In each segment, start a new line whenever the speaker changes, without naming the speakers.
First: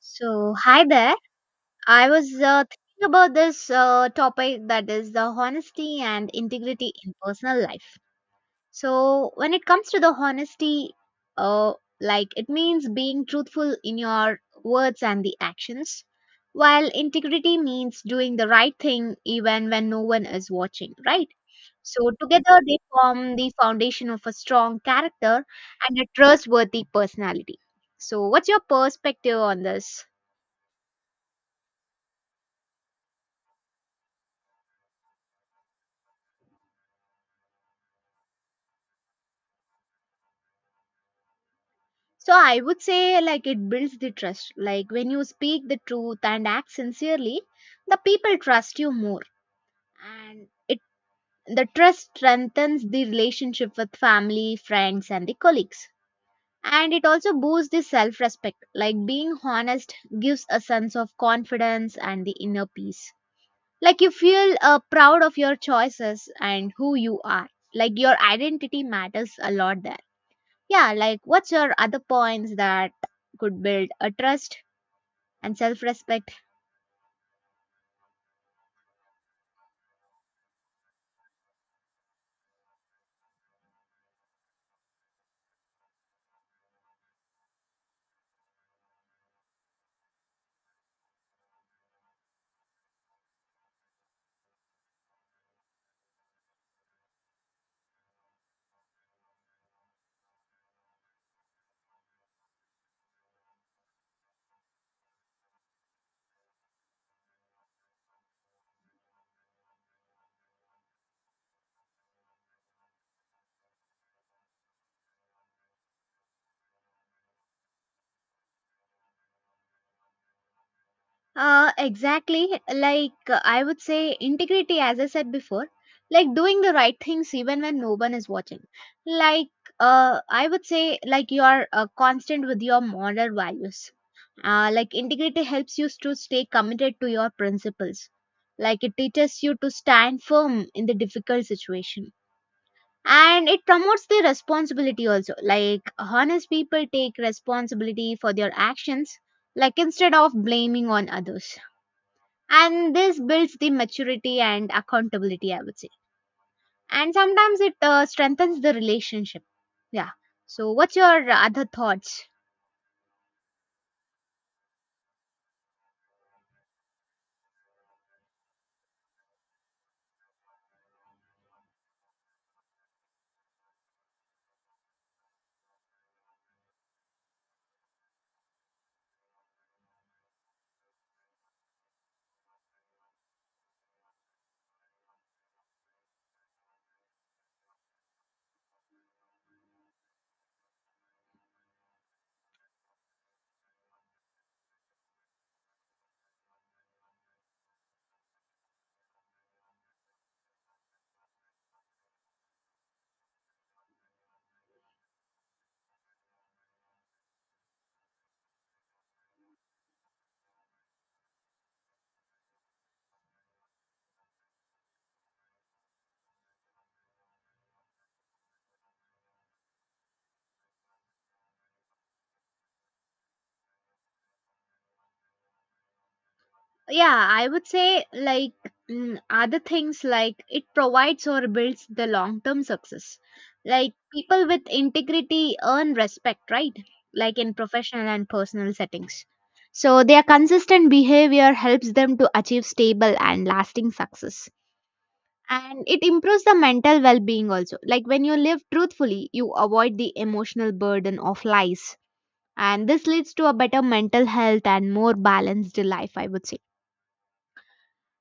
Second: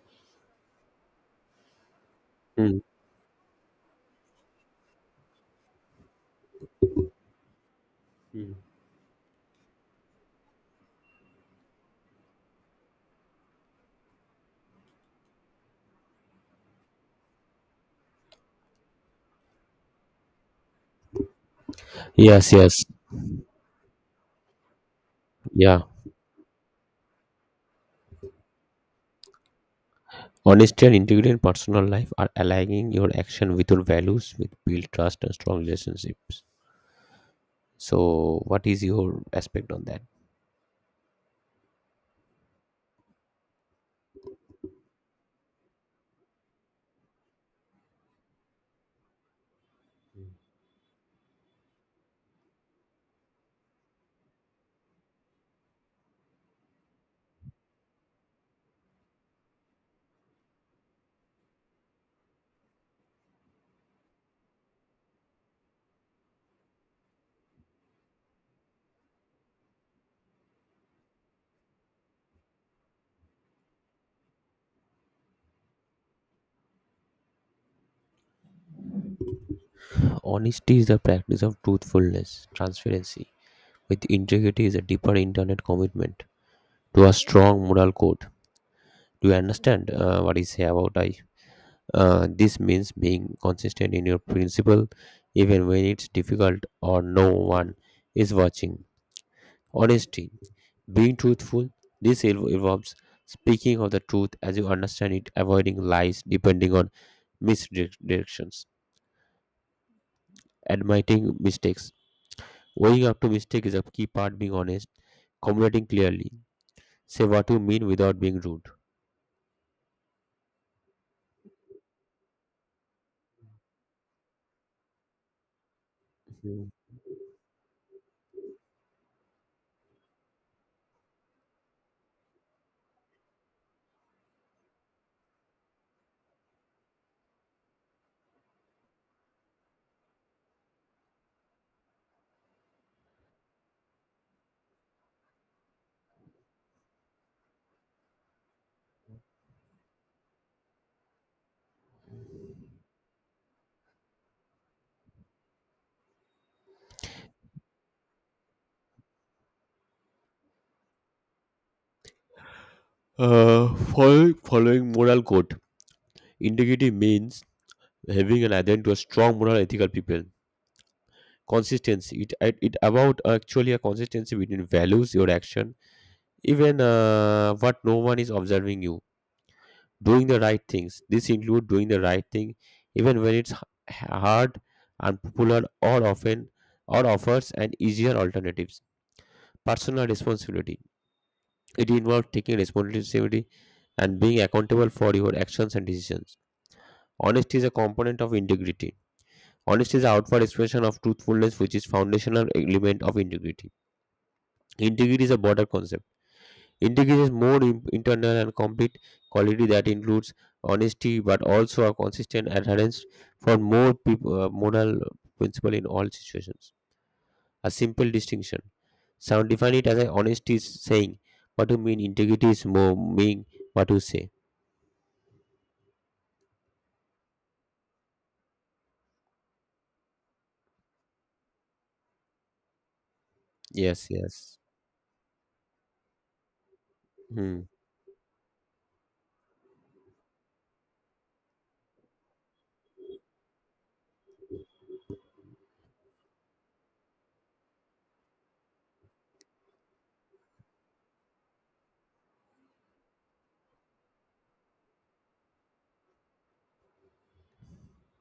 So, hi there. I was
Mm,
thinking about this topic that is the honesty and integrity in personal life.
mm.
So, when it comes to the honesty, uh, like it means being truthful in your words and the actions, while integrity means doing the right thing even when no one is watching, right? So,
Yes,
together they
yes.
form the foundation of a strong character
Yeah.
and a trustworthy personality. So, what's your perspective on this?
Honesty and integrity in personal life are aligning your action with your values, with build trust and strong relationships. So, what is your aspect on that?
So I would say like it builds the trust. Like when you speak the truth and act sincerely, the people trust you more. And it the trust strengthens the relationship with family, friends and the colleagues. And it also boosts the self-respect. Like being honest gives a sense of confidence and the inner peace. Like you feel proud of your choices and who you are. Like your identity matters a lot there, yeah, like what's your other points that could build a trust and self-respect?
Honesty is the practice of truthfulness, transparency. With integrity is a deeper internet commitment to a strong moral code. Do you understand what I say about I? This means being consistent in your principle, even when it's difficult or no one is watching. Honesty. Being truthful, this involves speaking of the truth as you understand it, avoiding lies depending on misdirections, admitting mistakes. Owning up to mistake is a key part being honest, communicating clearly. Say what you mean without being rude.
Exactly. Like I would say integrity, as I said before, like doing
Mhm.
the right things even when no one is watching. Like I would say like you are constant with your moral values. Like integrity helps you to stay committed to your principles. Like it teaches you to stand firm in the difficult situation, and it promotes the responsibility also. Like honest people take responsibility for their actions, like instead of blaming on others, and this builds the maturity and accountability, I would say. And sometimes it strengthens the relationship. Yeah, so what's your other thoughts?
Following moral code. Integrity means having an adherence to a strong moral ethical people. Consistency. It about actually a consistency between values, your action, even what no one is observing you doing the right things. This includes doing the right thing even when it's hard, unpopular, or often or offers an easier alternatives. Personal responsibility. It involves taking responsibility and being accountable for your actions and decisions. Honesty is a component of integrity. Honesty is the outward expression of truthfulness, which is foundational element of integrity. Integrity is a broader concept. Integrity is more internal and complete quality that includes honesty but also a consistent adherence for moral principle in all situations. A simple distinction. Some define it as a honesty is saying what you mean, integrity is more meaning what you say.
Yeah, I would say like, other things like it provides or builds the long term success. Like
Yes,
people
yes.
with integrity earn respect, right? Like in
Hmm.
professional and personal settings. So their consistent behavior helps them to achieve stable and lasting success. And it improves the mental well being also. Like when you live truthfully, you avoid the emotional burden of lies. And this leads to a better mental health and more balanced life, I would say.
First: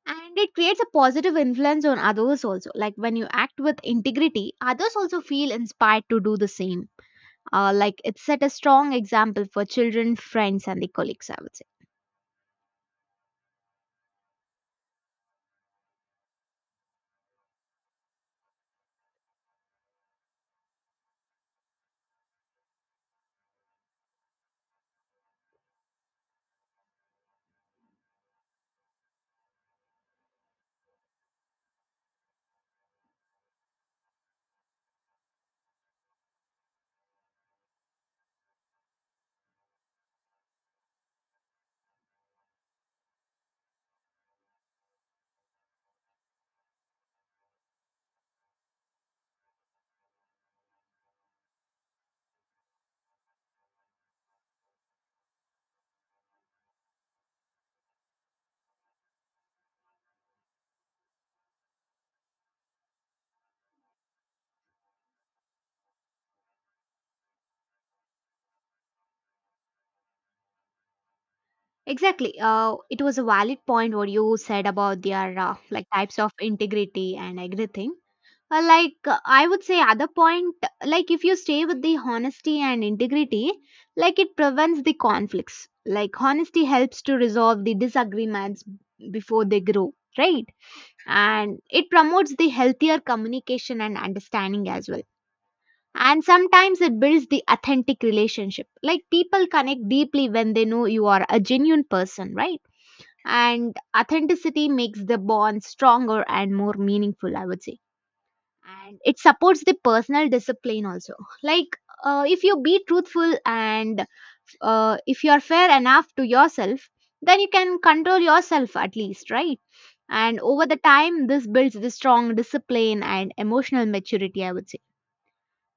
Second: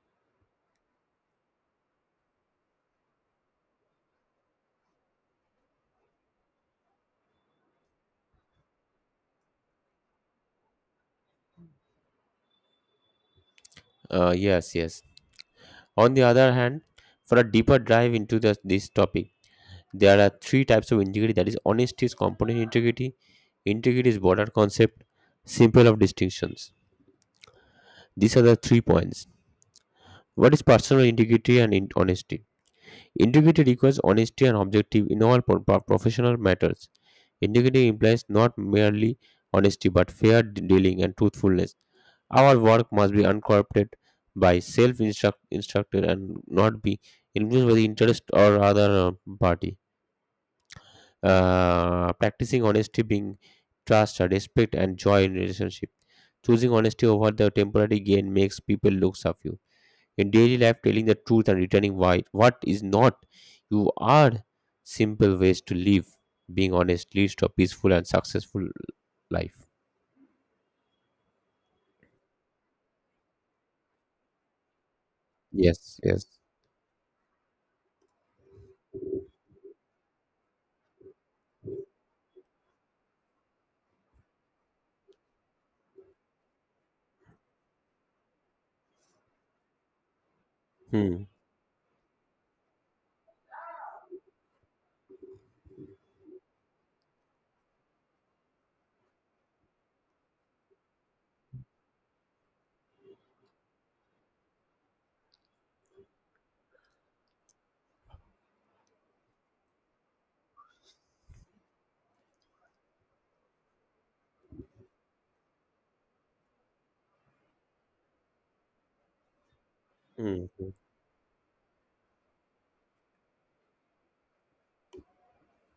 And it creates a positive influence on others also. Like when you act with integrity, others also feel inspired to do the same. Like it set a strong example for children, friends and the colleagues, I would say.
Yes, yes. On the other hand, for a deeper dive into this topic, there are three types of integrity. That is, honesty is component integrity, integrity is broader concept, simple of distinctions. These are the three points. What is personal integrity and honesty? Integrity requires honesty and objective in all professional matters. Integrity implies not merely honesty but fair dealing and truthfulness. Our work must be uncorrupted by self instructed and not be influenced by the interest or other party. Practicing honesty, being trust, respect, and joy in relationship. Choosing honesty over the temporary gain makes people look of you. In daily life, telling the truth and returning why what is not, you are simple ways to live. Being honest leads to a peaceful and successful life.
Exactly, it was a valid point what you said about their like
Yes,
types
yes.
of integrity and everything. I would say other point, like if you stay with the honesty and integrity, like it prevents the conflicts. Like honesty helps to resolve the disagreements before they grow, right?
Hmm.
And it promotes the healthier communication and understanding as well. And sometimes it builds the authentic relationship. Like people connect deeply when they know you are a genuine person, right? And authenticity makes the bond stronger and more meaningful, I would say. And it supports the personal discipline also. Like if you be truthful and if you are fair enough to yourself, then you can control yourself at least, right? And
Hmm,
over
hmm.
the time, this builds the strong discipline and emotional maturity, I would say.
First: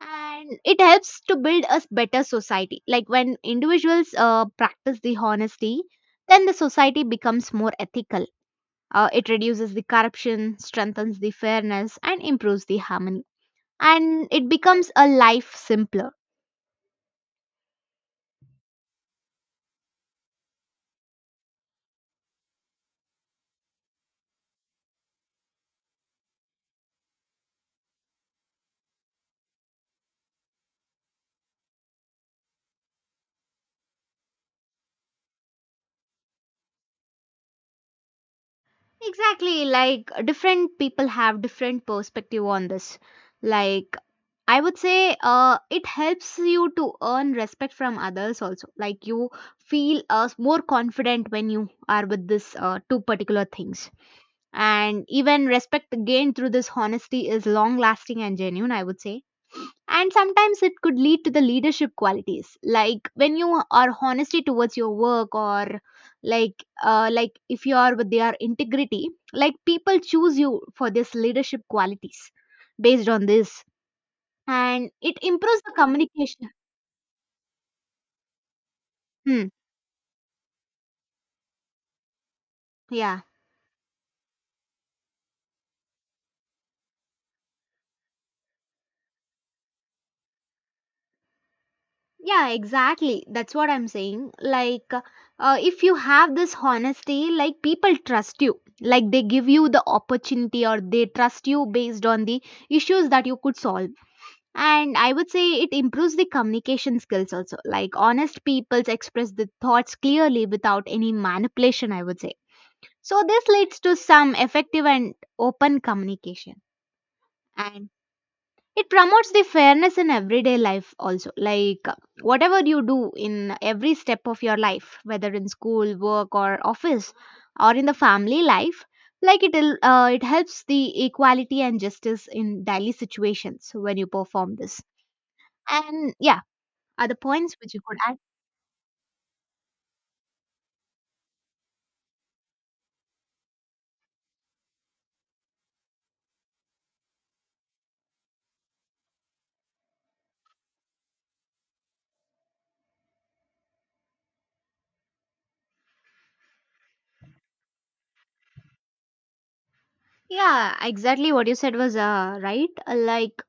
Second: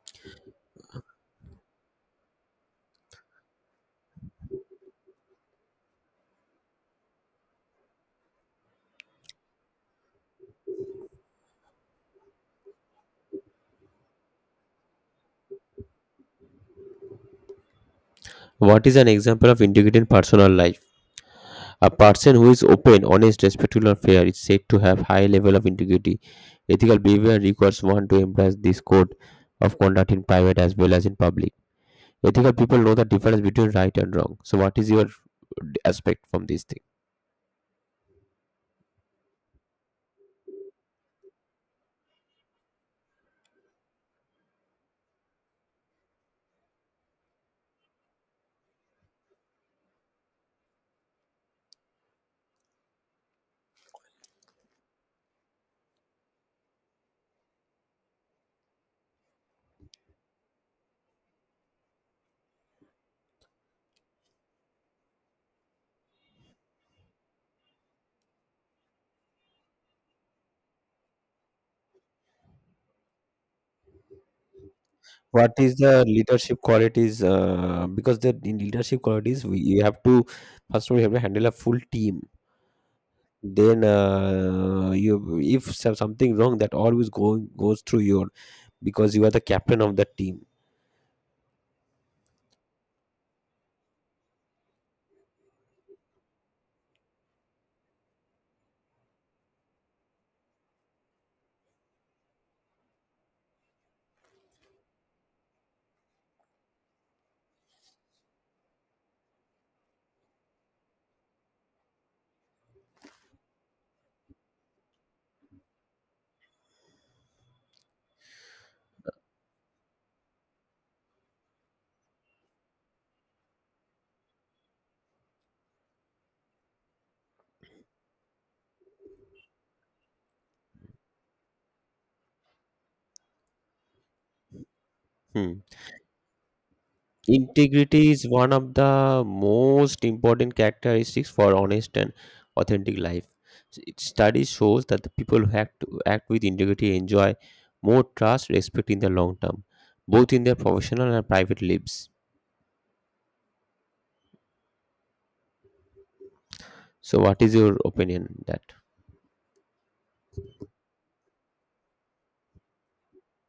And it helps to build a better society. Like when individuals practice the honesty, then the society becomes more ethical. It reduces the corruption, strengthens the fairness, and improves the harmony. And it becomes a life simpler.
What is an example of integrated personal life? A person who is open, honest, respectful, and fair is said to have high level of integrity. Ethical behavior requires one to embrace this code of conduct in private as well as in public. Ethical people know the difference between right and wrong. So, what is your aspect from this thing?
Exactly, like different people have different perspective on this. Like I would say it helps you to earn respect from others also. Like you feel more confident when you are with this two particular things. And even respect gained through this honesty is long lasting and genuine, I would say. And sometimes it could lead to the leadership qualities, like when you are honesty towards your work, or like if you are with their integrity, like people choose you for this leadership qualities based on this. And it
What
improves the
is the
communication.
leadership qualities, because the in leadership qualities
Hmm.
we, you have to first of all you have to handle a full team,
Yeah.
then you if something wrong that always going goes through your, because you are the captain of the team.
Yeah, exactly, that's what I'm saying. Like if you have this honesty, like people trust you, like they give you the opportunity or they trust you based on the issues that you could solve. And I would say it improves the communication skills also. Like honest people express the thoughts clearly without any manipulation, I would say. So this leads to some effective and open communication. And it promotes the fairness in everyday life also. Like whatever you do in every step of your life, whether in school, work or office, or in the family life, like it it helps the equality and justice in daily situations when you perform this.
Hmm.
And yeah, are the points which you could
Integrity
add.
is one of the most important characteristics for honest and authentic life. Study shows that the people who act with integrity enjoy more trust, respect in the long term, both in their professional and private lives. So, what is your opinion on that?
Yeah, exactly, what you said was right. Like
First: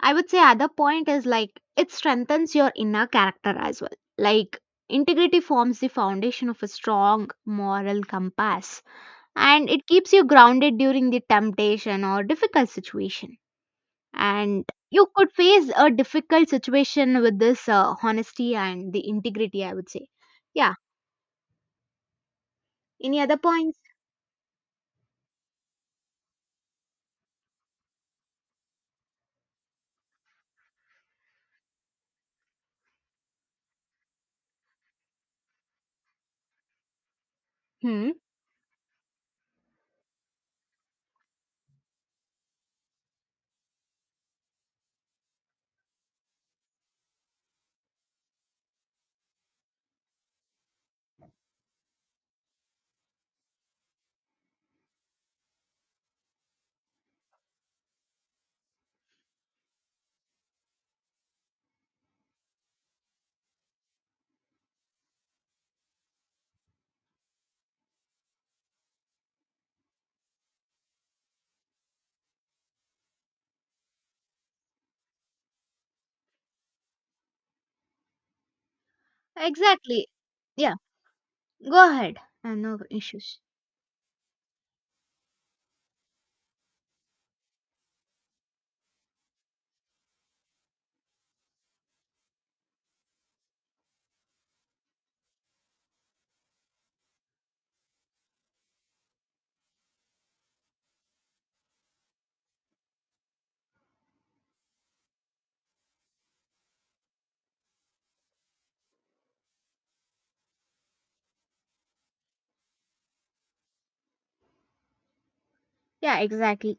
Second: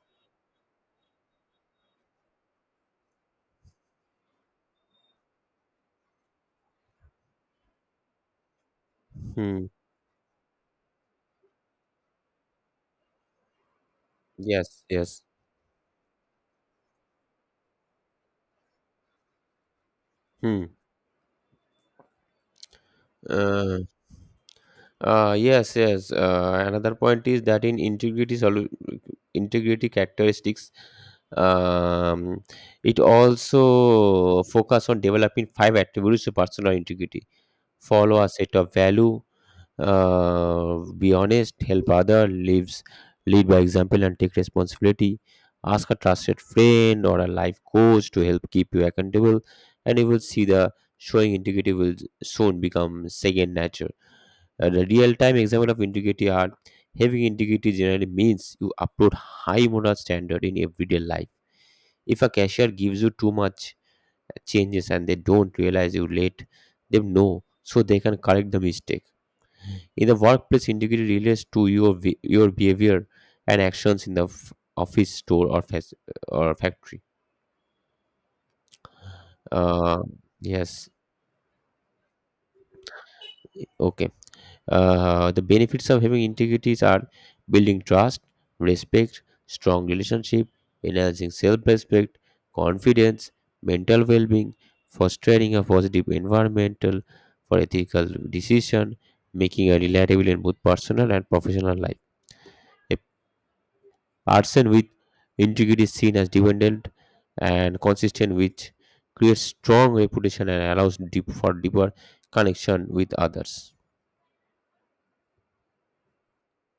I would say other point is like it strengthens your inner character as well. Like integrity forms the foundation of a strong moral compass,
Hmm.
and it keeps you grounded during the temptation or difficult situation. And
Yes.
you
Yes.
could face a difficult situation with this honesty and the integrity, I would say.
Hmm.
Yeah, any other
Uh,
points?
yes, yes. Another point is that in integrity characteristics, um, it also focus on developing five attributes of personal integrity.
Hmm.
Follow a set of value, be honest, help other lives, lead by example and take responsibility. Ask a trusted friend or a life coach to help keep you accountable and you will see the showing integrity will soon become second nature. And a real-time example of integrity are having integrity generally means you uphold high moral standard in everyday life. If a cashier gives you too much changes and they don't realize, you late them know so they can correct the mistake. In the workplace integrity relates to your your behavior and actions in the office, store, or or factory. uh
Exactly. Yeah.
yes.
Go ahead. No issues.
Okay. The benefits of having integrity are building trust, respect, strong relationship, enhancing self-respect, confidence, mental well-being, fostering a positive environmental for ethical decision, making a reliable in both personal and professional life. A person with integrity is seen as dependent and consistent, which creates strong reputation and allows deep for deeper connection with others.
Yeah, exactly.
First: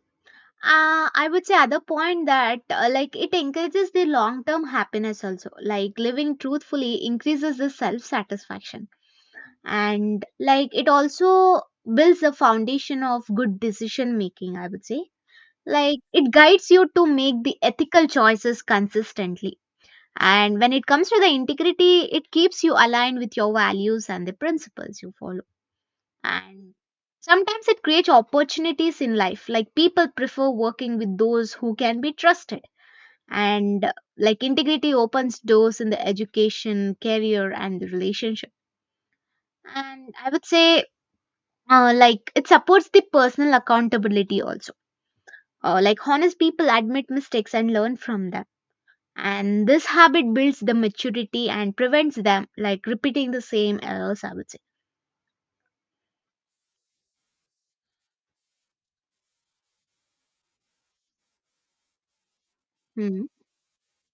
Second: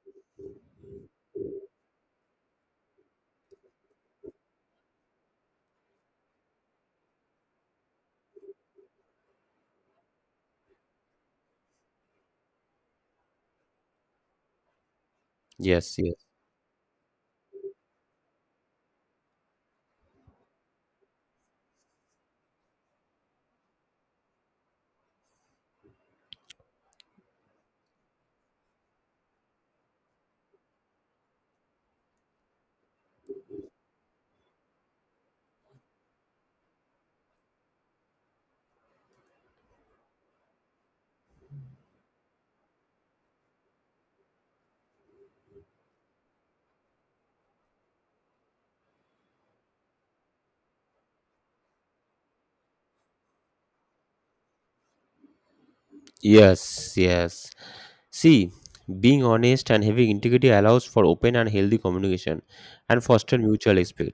I would say other point that like it encourages the long term happiness also. Like living truthfully increases the self satisfaction. And like it also builds the foundation of good decision making, I would say.
Yes,
Like
yes.
it guides you to make the ethical choices consistently. And when it comes to the integrity, it keeps you aligned with your values and the principles you follow. And sometimes it creates opportunities in life. Like people prefer working with those who can be trusted. And like integrity opens doors in the education, career, and the relationship. And I would say, like, it supports the personal accountability also. Like, honest people admit mistakes and learn from them. And this habit builds the maturity and prevents them, like, repeating the same errors, I would say.
Yes, yes. See, being honest and having integrity allows for open and healthy communication and
Hmm.
foster mutual respect.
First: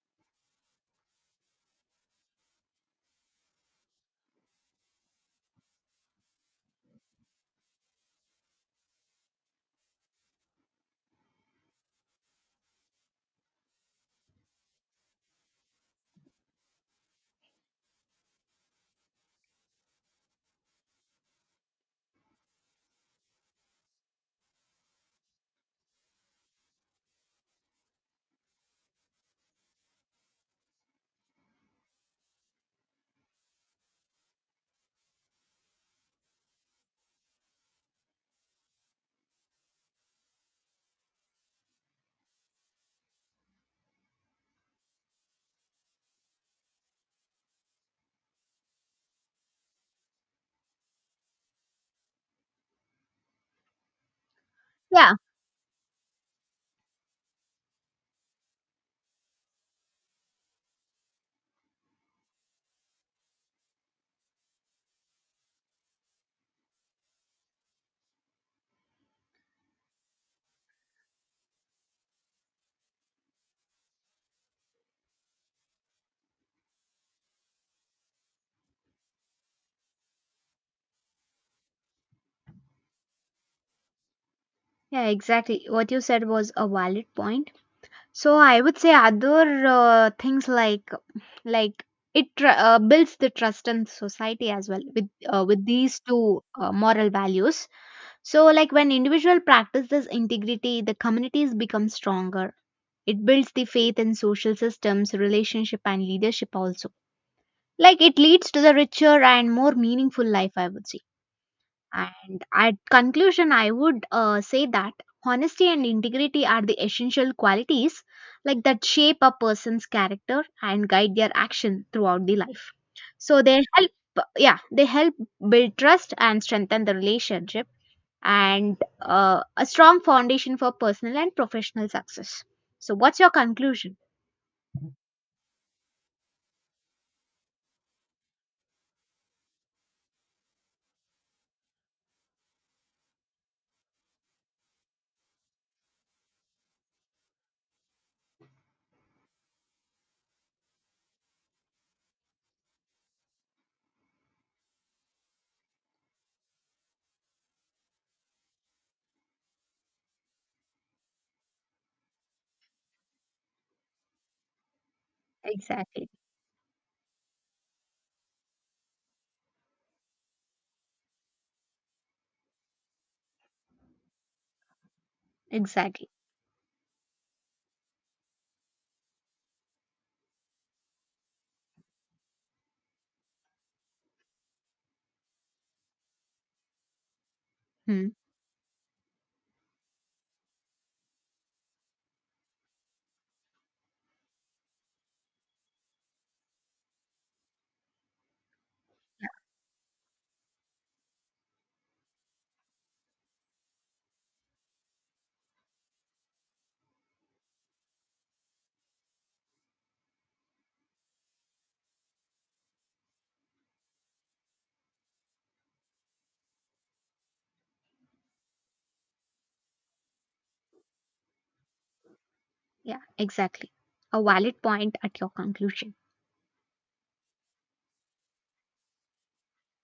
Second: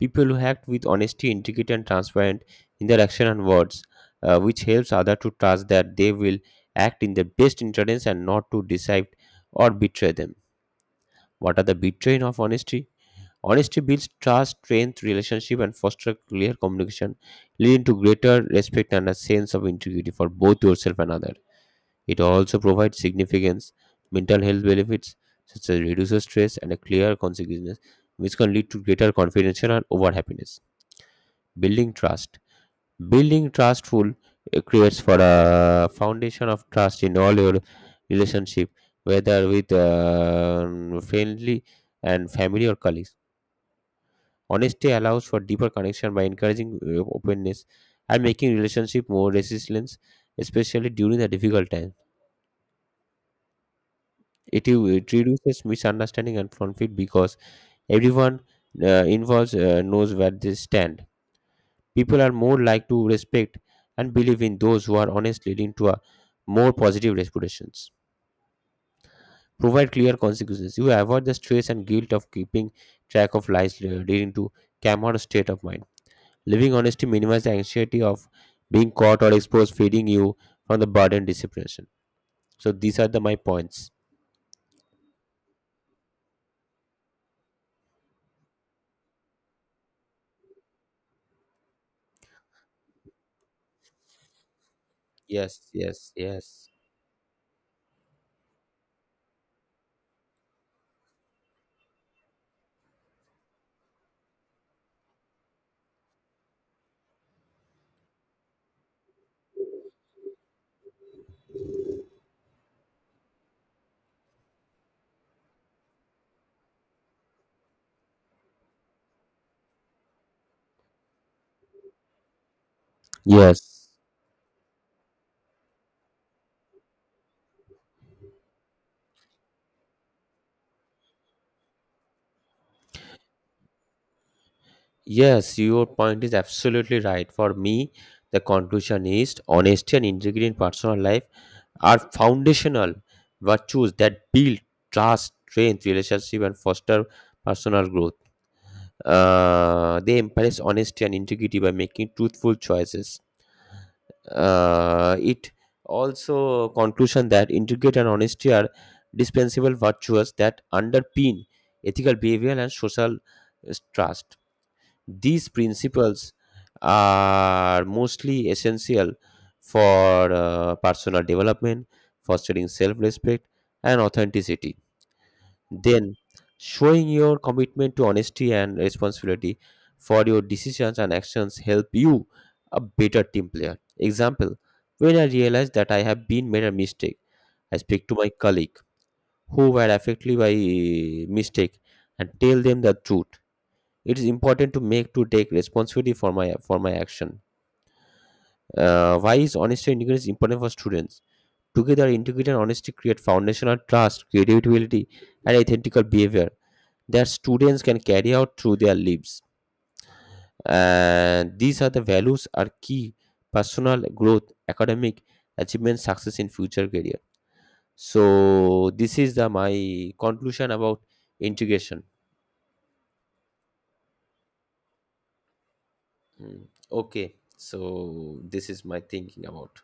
People who act with honesty, integrity, and transparent in their action and words, which helps other to trust that they will act in their best interest and not to deceive or betray them. What are the betraying of honesty? Honesty builds trust, strength, relationship, and foster clear communication, leading to greater respect and a sense of integrity for both yourself and others. It also provides significant mental health benefits such as reduces stress and a clear consequences, which can lead to greater confidence and over happiness. Building trust. Building trustful creates for a foundation of trust in all your relationship, whether with friendly and family or colleagues. Honesty allows for deeper connection by encouraging openness and making relationship more resilient, especially during the difficult times. It
Yeah,
reduces misunderstanding and conflict because everyone involved knows where they stand. People are more like to respect and believe in those who are honest, leading to a more positive reputations. Provide clear consequences. You avoid the stress and guilt of keeping track of lies, leading to calmer state of mind. Living honesty minimizes the anxiety of being caught or exposed, freeing you from the burden disciplination. So these are the my points.
yeah, exactly. What you said was a valid point. So I would say other things like it tr- builds the trust in society as well
Yes,
with these
yes,
two
yes,
moral values. So like when individual practices integrity, the communities become stronger. It builds the faith in social systems, relationship, and leadership also. Like it leads to the richer and more meaningful life, I would say. And at conclusion, I would say that honesty and integrity are the essential qualities like that shape a person's character and guide their action throughout the life. So they
yes.
help, yeah, they help build trust and strengthen the relationship and a strong foundation for personal and professional success. So what's your conclusion?
Yes, your point is absolutely right. For me, the conclusion is honesty and integrity in personal life are foundational virtues that build trust, strength, relationship, and foster personal growth. They embrace honesty and integrity by making truthful choices. It also conclusion that integrity and honesty are dispensable virtues that underpin ethical behavior and social trust. These
Exactly.
principles are mostly essential for personal development, fostering self respect and authenticity.
Exactly.
Then, showing your commitment to honesty and responsibility for your decisions and actions help you a better team player. Example, when I realized that I have been made a mistake, I speak
Hmm.
to my colleague who were affected by mistake and tell them the truth. It is important to make to take responsibility for my action. Why is honesty and integrity is important for students? Together integrity and honesty create foundational trust, creativity, and ethical behavior that students can carry out through their lives, and these are the values are key personal growth, academic achievement, success in future career. So this is the my conclusion about integration.
Yeah, exactly. A valid point at your conclusion.
Mm, okay, so this is my thinking about